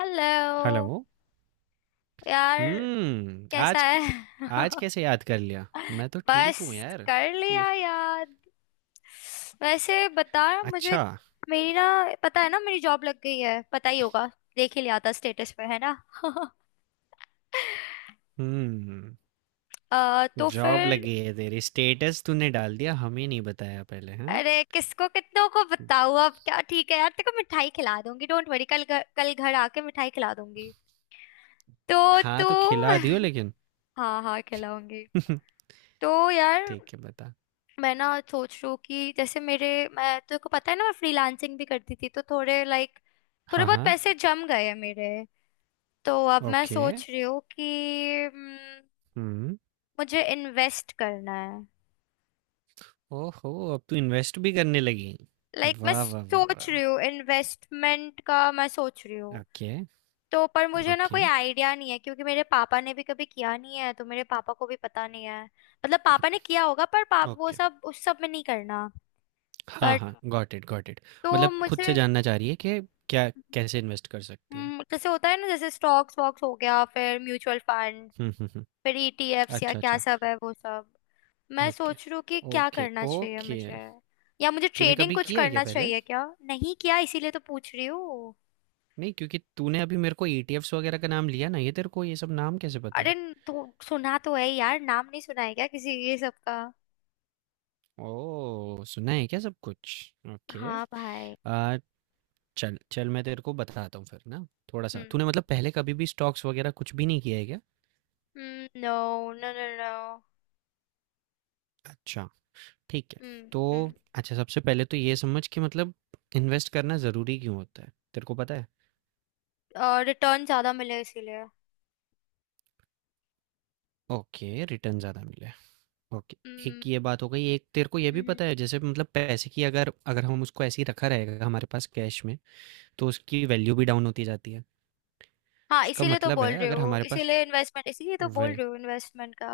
Hello hello. यार, कैसा आज है? आज कैसे याद कर लिया? मैं तो ठीक बस, हूँ यार। कर तू ये लिया याद। वैसे बता। मुझे अच्छा। मेरी ना, पता है ना मेरी जॉब लग गई है, पता ही होगा। देख ही लिया था स्टेटस पे, है ना? हम्म, तो जॉब फिर, लगी है तेरी। स्टेटस तूने डाल दिया, हमें नहीं बताया पहले, हाँ? अरे, किसको कितनों को बताऊँ अब, क्या? ठीक है यार, तेरे को मिठाई खिला दूंगी, डोंट वरी। कल घर आके मिठाई खिला दूंगी। तो हाँ, तू... तो खिला दियो लेकिन। हाँ हाँ, खिलाऊंगी। तो यार, ठीक है, बता। मैं ना सोच रही हूँ कि जैसे मेरे... मैं तेरे को पता है ना मैं फ्रीलांसिंग भी करती थी, तो थोड़े लाइक... थोड़े हाँ, बहुत हाँ। पैसे जम गए हैं मेरे। तो अब मैं ओके। सोच रही हूँ कि... हम्म, हम्म। मुझे इन्वेस्ट करना है। ओहो, अब तू इन्वेस्ट भी करने लगी। लाइक, मैं वाह, वाह, वाह, सोच वाह, रही वाह। हूँ इन्वेस्टमेंट का, मैं सोच रही हूँ। ओके, तो पर मुझे ना ओके, कोई आइडिया नहीं है, क्योंकि मेरे पापा ने भी कभी किया नहीं है, तो मेरे पापा को भी पता नहीं है। मतलब, पापा ने किया होगा पर पाप वो ओके। सब, उस सब में नहीं करना। हाँ, बट, हाँ, गॉट इट, गॉट इट। तो मतलब खुद मुझे... से जानना चाह रही है कि क्या कैसे इन्वेस्ट कर सकती है। जैसे होता है ना, जैसे स्टॉक्स वॉक्स हो गया, फिर म्यूचुअल फंड, फिर ईटीएफ्स या अच्छा, क्या अच्छा। सब है वो सब। मैं ओके, सोच रही हूँ कि क्या ओके, करना चाहिए ओके। मुझे? या मुझे तूने ट्रेडिंग कभी कुछ किया है क्या करना पहले? चाहिए क्या? नहीं किया, इसीलिए तो पूछ रही हूँ। नहीं, क्योंकि तूने अभी मेरे को ईटीएफ्स वगैरह का नाम लिया ना, ये तेरे को ये सब नाम कैसे पता अरे, है? तो सुना तो है यार, नाम नहीं सुना है क्या किसी ये सब का? ओह! सुना है क्या सब कुछ? ओके। हाँ भाई। अ, चल चल मैं तेरे को बताता हूँ फिर ना थोड़ा-सा। हम्म। तूने मतलब पहले कभी भी स्टॉक्स वगैरह कुछ भी नहीं किया है क्या? No, no, no, no. अच्छा, ठीक है। हम्म तो हम्म अच्छा सबसे पहले तो ये समझ कि मतलब इन्वेस्ट करना ज़रूरी क्यों होता है? तेरे को पता है? रिटर्न ज्यादा मिले, इसीलिए। ओके, रिटर्न ज़्यादा मिले। ओके, हम्म। एक ये बात हो गई। एक तेरे को ये हम्म, भी हम्म। पता है जैसे मतलब पैसे की अगर अगर हम उसको ऐसे ही रखा रहेगा हमारे पास कैश में, तो उसकी वैल्यू भी डाउन होती जाती है। हाँ, उसका इसीलिए तो मतलब है बोल रही अगर हूँ, हमारे पास इसीलिए इन्वेस्टमेंट, इसीलिए तो बोल वही रही हूँ इन्वेस्टमेंट का।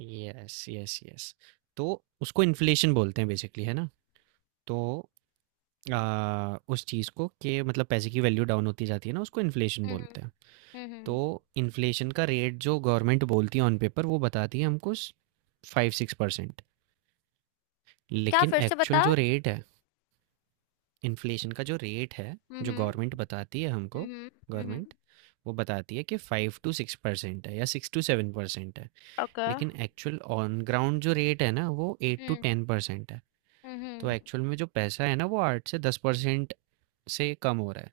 Yes, yes, yes. तो उसको इन्फ्लेशन बोलते हैं बेसिकली, है ना? तो उस चीज़ को कि मतलब पैसे की वैल्यू डाउन होती जाती है ना, उसको इन्फ्लेशन हम्म, बोलते हैं। तो हम्म। इन्फ्लेशन का रेट जो गवर्नमेंट बोलती है ऑन पेपर वो बताती है हमको स 5-6% क्या? लेकिन फिर से एक्चुअल बता। जो रेट है इन्फ्लेशन का जो रेट है जो हम्म, गवर्नमेंट बताती है हमको हम्म, हम्म। गवर्नमेंट वो बताती है कि 5 से 6% है या 6 से 7% है ओके। लेकिन एक्चुअल ऑन ग्राउंड जो रेट है ना वो eight to um, ten percent है तो हम्म। एक्चुअल में जो पैसा है ना वो 8 से 10% से कम हो रहा है।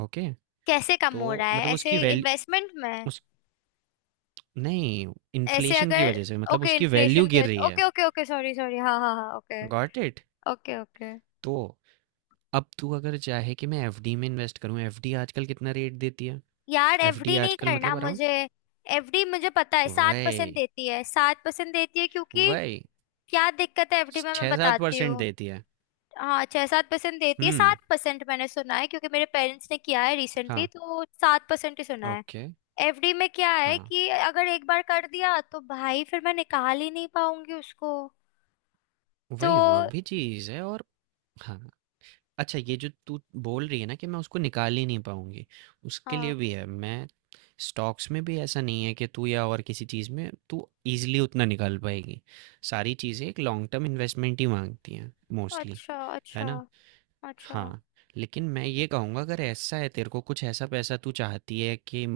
ओके। कैसे कम तो हो रहा है मतलब उसकी ऐसे वैल्यू इन्वेस्टमेंट में? उस नहीं ऐसे इन्फ्लेशन की अगर... वजह से मतलब ओके, उसकी वैल्यू इन्फ्लेशन के। गिर रही है। Okay, okay, okay, sorry, sorry, हाँ, हाँ, हाँ, okay. Got it. Okay, okay. तो अब तू अगर चाहे कि मैं एफडी में इन्वेस्ट करूं, एफडी आजकल कितना रेट देती है, यार, एफडी एफडी नहीं आजकल करना मतलब अराउंड मुझे। एफडी मुझे पता है, 7% वही, देती है, 7% देती है क्योंकि... वही क्या दिक्कत है एफडी में, मैं 6-7 बताती परसेंट हूँ। देती है। हाँ, 6-7% देती है, हुँ, सात परसेंट मैंने सुना है, क्योंकि मेरे पेरेंट्स ने किया है रिसेंटली, हाँ, तो 7% ही सुना है। ओके, एफडी में क्या है हाँ, कि अगर एक बार कर दिया तो भाई फिर मैं निकाल ही नहीं पाऊंगी उसको, तो... वही वो भी चीज़ है और हाँ, अच्छा ये जो तू बोल रही है ना कि मैं उसको निकाल ही नहीं पाऊँगी, उसके हाँ। लिए भी है, मैं स्टॉक्स में भी ऐसा नहीं है कि तू या और किसी चीज़ में तू ईज़िली उतना निकाल पाएगी। सारी चीज़ें एक लॉन्ग टर्म इन्वेस्टमेंट ही माँगती हैं मोस्टली, अच्छा, है अच्छा, ना? अच्छा। हाँ, लेकिन मैं ये कहूँगा अगर ऐसा है तेरे को कुछ ऐसा पैसा तू चाहती है कि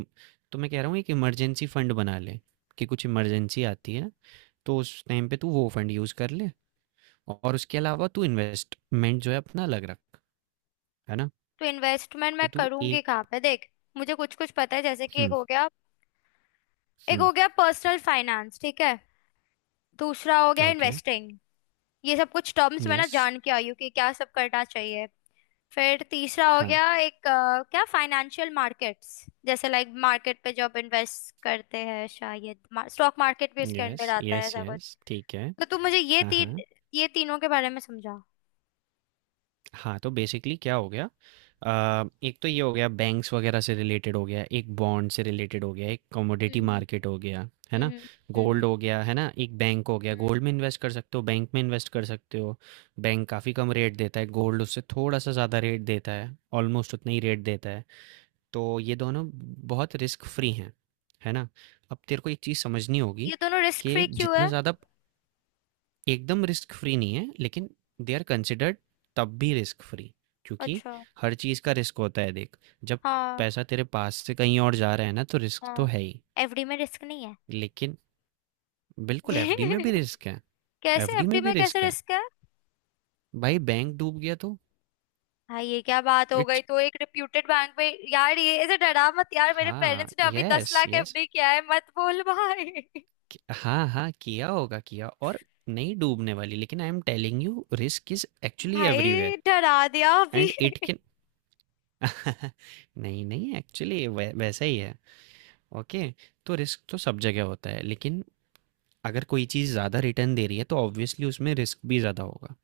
तो मैं कह रहा हूँ एक इमरजेंसी फंड बना ले कि कुछ इमरजेंसी आती है तो उस टाइम पे तू वो फंड यूज़ कर ले और उसके अलावा तू इन्वेस्टमेंट जो है अपना अलग रख, है ना? तो इन्वेस्टमेंट मैं तो तू करूंगी एक कहाँ पे, देख। मुझे कुछ कुछ पता है, जैसे कि एक हम्म हो गया... एक हम्म हो गया पर्सनल फाइनेंस, ठीक है? दूसरा हो गया ओके इन्वेस्टिंग। ये सब कुछ टर्म्स मैं ना यस जान के आई हूँ कि क्या सब करना चाहिए। फिर तीसरा हो हाँ गया एक क्या, फाइनेंशियल मार्केट्स। जैसे लाइक, मार्केट पे जो आप इन्वेस्ट करते हैं शायद, स्टॉक मार्केट भी इसके यस अंडर आता है, यस ऐसा कुछ। यस ठीक है तो तू मुझे हाँ हाँ। ये तीनों के बारे में समझा। हाँ तो बेसिकली क्या हो गया, एक तो ये हो गया बैंक्स वगैरह से रिलेटेड हो गया, एक बॉन्ड से रिलेटेड हो गया, एक कमोडिटी हम्म, मार्केट हो गया, है ना? हम्म, गोल्ड हम्म, हो गया, है ना, एक बैंक हो गया, हम्म। गोल्ड में इन्वेस्ट कर सकते हो, बैंक में इन्वेस्ट कर सकते हो। बैंक काफ़ी कम रेट देता है, गोल्ड उससे थोड़ा सा ज़्यादा रेट देता है, ऑलमोस्ट उतना ही रेट देता है। तो ये दोनों बहुत रिस्क फ्री हैं, है ना? अब तेरे को एक चीज़ समझनी होगी ये दोनों रिस्क कि फ्री क्यों जितना है? ज़्यादा एकदम रिस्क फ्री नहीं है लेकिन दे आर कंसिडर्ड तब भी रिस्क फ्री क्योंकि अच्छा। हर चीज़ का रिस्क होता है। देख जब हाँ, पैसा तेरे पास से कहीं और जा रहा है ना तो रिस्क तो हाँ। है ही एफडी में रिस्क नहीं है? लेकिन बिल्कुल एफडी में भी रिस्क है कैसे? एफडी एफडी में भी में कैसे रिस्क है रिस्क है? भाई बैंक डूब गया तो भाई, ये क्या बात हो गई? इट्स। तो एक रिप्यूटेड बैंक में। यार, ये ऐसे डरा मत यार, मेरे हाँ पेरेंट्स ने अभी दस यस लाख यस। एफडी किया है, मत बोल भाई। हाँ हाँ किया होगा किया और नहीं डूबने वाली लेकिन I am telling you risk is actually everywhere भाई, डरा दिया अभी। एंड इट कैन नहीं नहीं एक्चुअली वैसा ही है। ओके। तो रिस्क तो सब जगह होता है लेकिन अगर कोई चीज़ ज़्यादा रिटर्न दे रही है तो ऑब्वियसली उसमें रिस्क भी ज़्यादा होगा।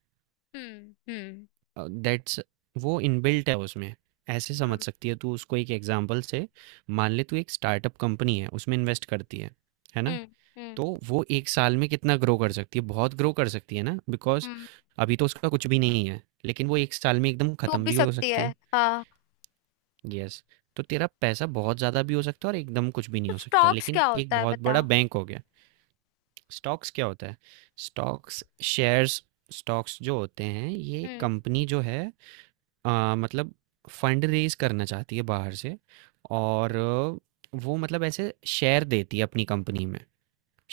हम्म, हम्म, दैट्स वो इनबिल्ट है उसमें। ऐसे समझ हम्म, सकती है तू उसको एक एग्जांपल से। मान ले तू एक स्टार्टअप कंपनी है उसमें इन्वेस्ट करती है ना? हम्म, तो हम्म, वो एक साल में कितना ग्रो कर सकती है, बहुत ग्रो कर सकती है ना, बिकॉज हम्म। अभी तो उसका कुछ भी नहीं है लेकिन वो एक साल में एकदम डूब ख़त्म भी भी हो सकती सकती है, है। हाँ। यस। तो तेरा पैसा बहुत ज़्यादा भी हो सकता है और एकदम कुछ भी नहीं तो हो सकता, स्टॉक्स लेकिन क्या एक होता है, बहुत बता। बड़ा बैंक हो गया। स्टॉक्स क्या होता है? Stocks shares. स्टॉक्स जो होते हैं ये कंपनी जो है मतलब फंड रेज करना चाहती है बाहर से और वो मतलब ऐसे शेयर देती है अपनी कंपनी में,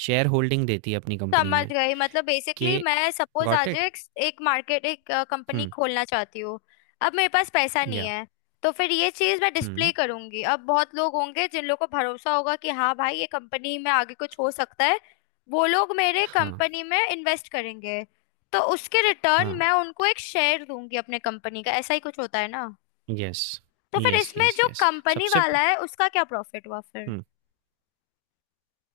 शेयर होल्डिंग देती है अपनी कंपनी समझ में। गई, मतलब के, बेसिकली, मैं सपोज गॉट आज इट। एक, एक मार्केट, एक कंपनी हम्म खोलना चाहती हूँ। अब मेरे पास पैसा नहीं या है, तो फिर ये चीज मैं डिस्प्ले हम्म करूंगी। अब बहुत लोग होंगे जिन लोगों को भरोसा होगा कि हाँ भाई, ये कंपनी में आगे कुछ हो सकता है, वो लोग मेरे हाँ कंपनी में इन्वेस्ट करेंगे। तो उसके रिटर्न हाँ। मैं उनको एक शेयर दूंगी अपने कंपनी का, ऐसा ही कुछ होता है ना? यस तो फिर यस इसमें यस जो यस। कंपनी सबसे वाला प- है उसका क्या प्रॉफिट हुआ? हम्म।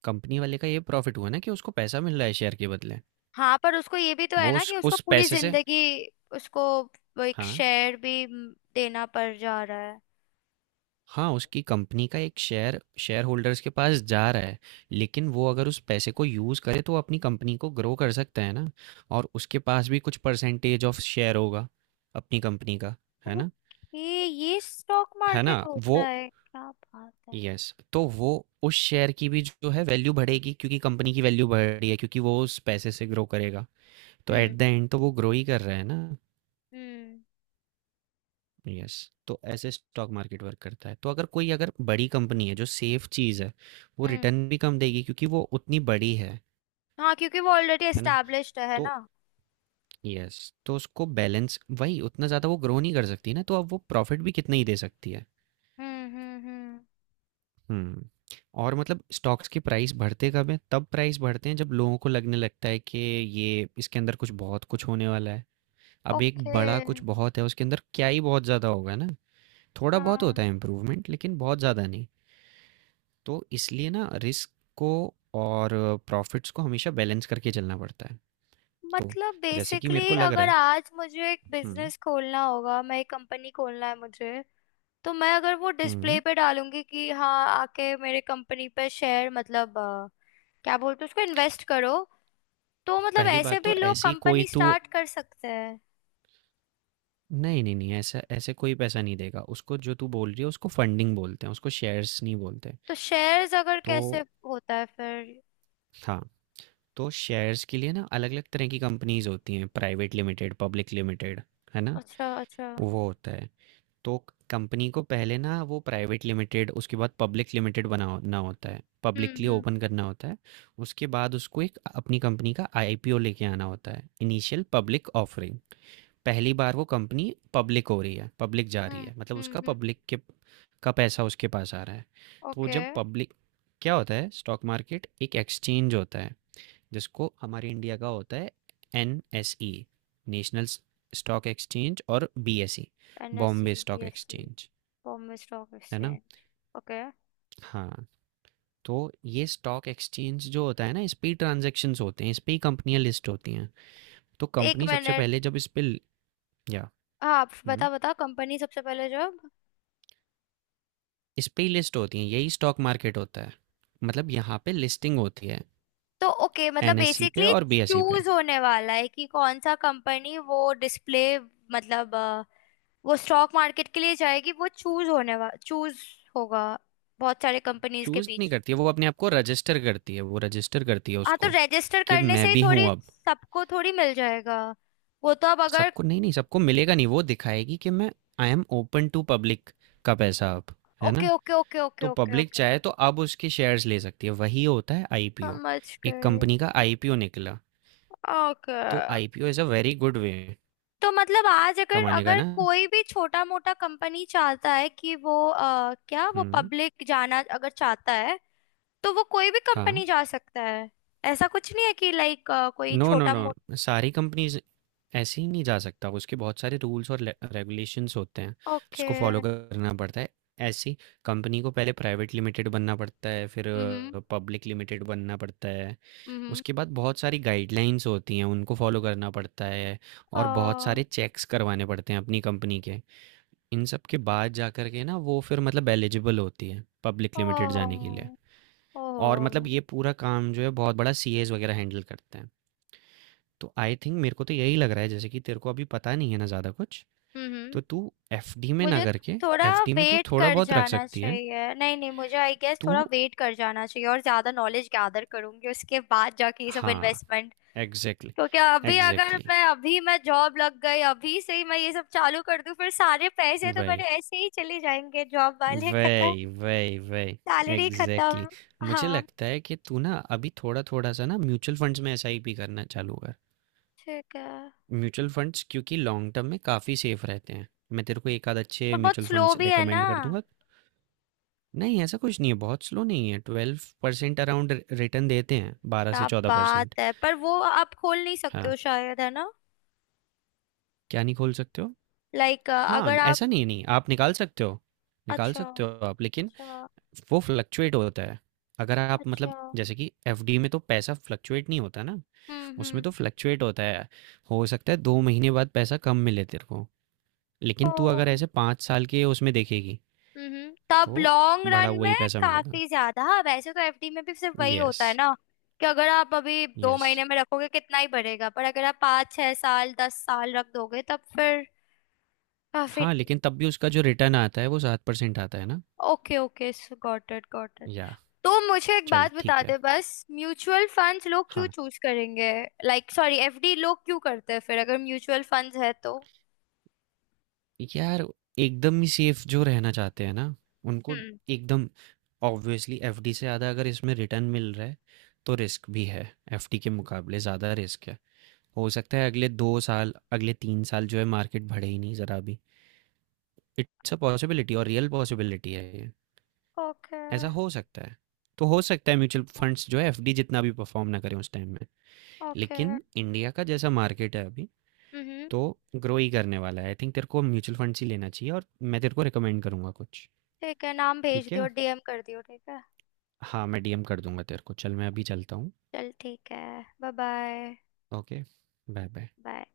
कंपनी वाले का ये प्रॉफिट हुआ ना कि उसको पैसा मिल रहा है शेयर के बदले। हाँ, पर उसको ये भी तो है वो ना उस कि उसको उस पूरी पैसे से जिंदगी उसको वो एक हाँ, शेयर भी देना पड़ जा रहा है। हाँ, उसकी कंपनी का एक शेयर शेयरहोल्डर्स के पास जा रहा है, लेकिन वो अगर उस पैसे को यूज़ करे तो वो अपनी कंपनी को ग्रो कर सकता है ना, और उसके पास भी कुछ परसेंटेज ऑफ शेयर होगा अपनी कंपनी का, है ना? ओके, ये स्टॉक है ना? मार्केट होता वो है, क्या बात है। यस, तो वो उस शेयर की भी जो है वैल्यू बढ़ेगी क्योंकि कंपनी की वैल्यू बढ़ रही है क्योंकि वो उस पैसे से ग्रो करेगा। तो एट हम्म, द एंड तो वो ग्रो ही कर रहा है ना। हम्म, यस। तो ऐसे स्टॉक मार्केट वर्क करता है, तो अगर कोई अगर बड़ी कंपनी है जो सेफ चीज़ है वो हम्म। रिटर्न भी कम देगी क्योंकि वो उतनी बड़ी है हाँ, क्योंकि वो ऑलरेडी है ना? एस्टेब्लिश्ड है तो ना। यस, तो उसको बैलेंस वही, उतना ज़्यादा वो ग्रो नहीं कर सकती ना तो अब वो प्रॉफिट भी कितना ही दे सकती है। हम्म, हम्म, हम्म। हम्म। और मतलब स्टॉक्स के प्राइस बढ़ते कब हैं, तब प्राइस बढ़ते हैं जब लोगों को लगने लगता है कि ये इसके अंदर कुछ बहुत कुछ होने वाला है। अब एक ओके। बड़ा कुछ बहुत है उसके अंदर क्या ही बहुत ज़्यादा होगा ना। थोड़ा बहुत हाँ। होता है इम्प्रूवमेंट लेकिन बहुत ज़्यादा नहीं। तो इसलिए ना रिस्क को और प्रॉफिट्स को हमेशा बैलेंस करके चलना पड़ता है। तो मतलब जैसे कि मेरे बेसिकली, को लग रहा अगर है आज मुझे एक हुँ। बिजनेस खोलना होगा, मैं एक कंपनी खोलना है मुझे, तो मैं अगर वो डिस्प्ले हुँ, पे डालूंगी कि हाँ, आके मेरे कंपनी पे शेयर, मतलब क्या बोलते हैं उसको, इन्वेस्ट करो। तो मतलब पहली ऐसे बात भी तो लोग ऐसी कोई कंपनी तू स्टार्ट कर सकते हैं। नहीं, नहीं, नहीं ऐसा ऐसे कोई पैसा नहीं देगा। उसको जो तू बोल रही है उसको फंडिंग बोलते हैं, उसको शेयर्स नहीं बोलते। तो शेयर्स अगर, तो कैसे होता है फिर? हाँ, तो शेयर्स के लिए ना अलग-अलग तरह की कंपनीज़ होती हैं, प्राइवेट लिमिटेड, पब्लिक लिमिटेड, है ना? अच्छा, अच्छा। वो होता है। तो कंपनी को पहले ना वो प्राइवेट लिमिटेड उसके बाद पब्लिक लिमिटेड बनाना होता है। पब्लिकली हम्म, हम्म, ओपन करना होता है। उसके बाद उसको एक अपनी कंपनी का आईपीओ लेके आना होता है। Initial public offering. पहली बार वो कंपनी पब्लिक हो रही है, पब्लिक जा रही हम्म, है। मतलब हम्म, उसका हम्म। पब्लिक के का पैसा उसके पास आ रहा है। तो ओके। जब पब्लिक क्या होता है, स्टॉक मार्केट एक एक्सचेंज होता है। जिसको हमारे इंडिया का होता है N S E, national stock exchange और B S E, NSC, Bombay stock BSC. Exchange, Bombay stock है ना? एक्सचेंज। ओके। हाँ। तो ये स्टॉक एक्सचेंज जो होता है ना, इस पे ही ट्रांजेक्शन्स होते हैं, इस पे ही कंपनियां लिस्ट होती हैं। तो एक कंपनी सबसे मिनट। पहले जब इस पे ल- या हाँ, आप बता हम्म, बता, कंपनी सबसे पहले जॉब... इस पे ही लिस्ट होती हैं, यही स्टॉक मार्केट होता है, मतलब यहाँ पे लिस्टिंग होती है, तो ओके, मतलब एनएससी पे बेसिकली, और बीएसई पे। चूज होने वाला है कि कौन सा कंपनी वो डिस्प्ले, मतलब वो स्टॉक मार्केट के लिए जाएगी, वो चूज होने वाला चूज होगा बहुत सारे कंपनीज के चूज नहीं बीच। करती है, वो अपने आप को रजिस्टर करती है, वो रजिस्टर करती है हाँ, तो उसको रजिस्टर कि करने से मैं ही भी थोड़ी हूँ अब। सबको, थोड़ी मिल जाएगा। वो तो अब अगर... सबको नहीं, नहीं सबको मिलेगा नहीं, वो दिखाएगी कि मैं I am open to public का पैसा अब, है ओके, ना? ओके, ओके, ओके, तो ओके, पब्लिक ओके। चाहे तो अब उसके शेयर्स ले सकती है, वही होता है आईपीओ। समझ एक गए। कंपनी का आईपीओ निकला, ओके। तो IPO is a very good way तो मतलब आज अगर कमाने का अगर ना। कोई भी छोटा मोटा कंपनी चाहता है कि वो क्या, वो हुँ, पब्लिक जाना अगर चाहता है, तो वो कोई भी हाँ। कंपनी जा सकता है? ऐसा कुछ नहीं है कि लाइक, कोई नो, नो, छोटा मोटा... नो सारी कंपनीज़ ऐसे ही नहीं जा सकता, उसके बहुत सारे रूल्स और ले रेगुलेशंस होते हैं, ओके। जिसको फॉलो करना पड़ता है। ऐसी कंपनी को पहले प्राइवेट लिमिटेड बनना पड़ता है, फिर हम्म, पब्लिक लिमिटेड बनना पड़ता है। हम्म। उसके बाद बहुत सारी गाइडलाइंस होती हैं, उनको फॉलो करना पड़ता है और बहुत ओ, सारे चेक्स करवाने पड़ते हैं अपनी कंपनी के। इन सब के बाद जाकर के ना वो फिर मतलब एलिजिबल होती है पब्लिक ओ, लिमिटेड जाने के लिए। और मतलब ओ। ये पूरा काम जो है बहुत बड़ा सीएज वगैरह हैंडल करते हैं। तो आई थिंक मेरे को तो यही लग रहा है जैसे कि तेरे को अभी पता नहीं है ना ज़्यादा कुछ, हम्म। तो तू एफडी में ना मुझे करके थोड़ा एफडी में तू वेट थोड़ा कर बहुत रख जाना सकती है। चाहिए, नहीं नहीं, मुझे आई गेस तू थोड़ा वेट कर जाना चाहिए और ज्यादा नॉलेज गैदर करूंगी, उसके बाद जाके ये सब हाँ, इन्वेस्टमेंट। एग्ज़ैक्टली, क्योंकि अभी अगर एग्ज़ैक्टली, मैं, अभी मैं जॉब लग गई, अभी से ही मैं ये सब चालू कर दूं, फिर सारे पैसे तो मेरे वही। ऐसे ही चले जाएंगे, जॉब वाले खत्म, वही वही वही सैलरी एग्जैक्टली खत्म। exactly. मुझे हाँ, लगता है कि तू ना अभी थोड़ा थोड़ा सा ना म्यूचुअल फंड्स में एसआईपी करना चालू कर। ठीक है, म्यूचुअल फंड्स क्योंकि लॉन्ग टर्म में काफ़ी सेफ रहते हैं, मैं तेरे को एक आध अच्छे पर बहुत म्यूचुअल स्लो फंड्स भी है ना? रेकमेंड कर दूंगा। नहीं ऐसा कुछ नहीं है, बहुत स्लो नहीं है, 12% अराउंड रिटर्न देते हैं, बारह से क्या चौदह बात परसेंट है, पर वो आप खोल नहीं सकते हाँ, हो शायद, है ना? क्या नहीं खोल सकते हो? लाइक, हाँ अगर आप... ऐसा नहीं, नहीं आप निकाल सकते हो, निकाल अच्छा, सकते हो आप, लेकिन अच्छा, वो फ्लक्चुएट होता है। अगर आप अच्छा। मतलब जैसे कि एफडी में तो पैसा फ्लक्चुएट नहीं होता ना, हम्म, उसमें हम्म। तो फ्लक्चुएट होता है। हो सकता है दो महीने बाद पैसा कम मिले तेरे को, ओ। लेकिन तू अगर ऐसे पाँच साल के उसमें देखेगी तब तो लॉन्ग बढ़ा रन हुआ में ही पैसा मिलेगा। काफी ज्यादा। हाँ, वैसे तो एफडी में भी सिर्फ वही यस, होता है ना, कि अगर आप अभी दो यस। महीने में रखोगे कितना ही बढ़ेगा, पर अगर आप 5-6 साल, 10 साल रख दोगे तब फिर काफी... हाँ लेकिन तब भी उसका जो रिटर्न आता है वो 7% आता है ना। Okay, okay, got it, got it. या तो मुझे एक चल बात ठीक बता है दे बस, म्यूचुअल फंड्स लोग क्यों हाँ चूज करेंगे? लाइक, सॉरी, एफडी लोग क्यों करते हैं फिर अगर म्यूचुअल फंड्स है तो। यार एकदम ही सेफ जो रहना चाहते हैं ना उनको हम्म। एकदम ऑब्वियसली एफडी से ज़्यादा अगर इसमें रिटर्न मिल रहा है तो रिस्क भी है, एफडी के मुकाबले ज़्यादा रिस्क है। हो सकता है अगले दो साल अगले तीन साल जो है मार्केट बढ़े ही नहीं ज़रा भी। इट्स अ पॉसिबिलिटी और रियल पॉसिबिलिटी है ये, ओके, ऐसा हो सकता है। तो हो सकता है म्यूचुअल फंड्स जो है एफडी जितना भी परफॉर्म ना करें उस टाइम में, ओके। लेकिन इंडिया का जैसा मार्केट है अभी हम्म। तो ग्रो ही करने वाला है। आई थिंक तेरे को म्यूचुअल फंड्स ही लेना चाहिए और मैं तेरे को रिकमेंड करूँगा कुछ। ठीक है, नाम भेज ठीक दियो, है, डीएम कर दियो, ठीक है। हाँ मैं डीएम कर दूंगा तेरे को, चल मैं अभी चलता हूँ। चल, ठीक है। Bye, bye, okay, bye bye. Bye.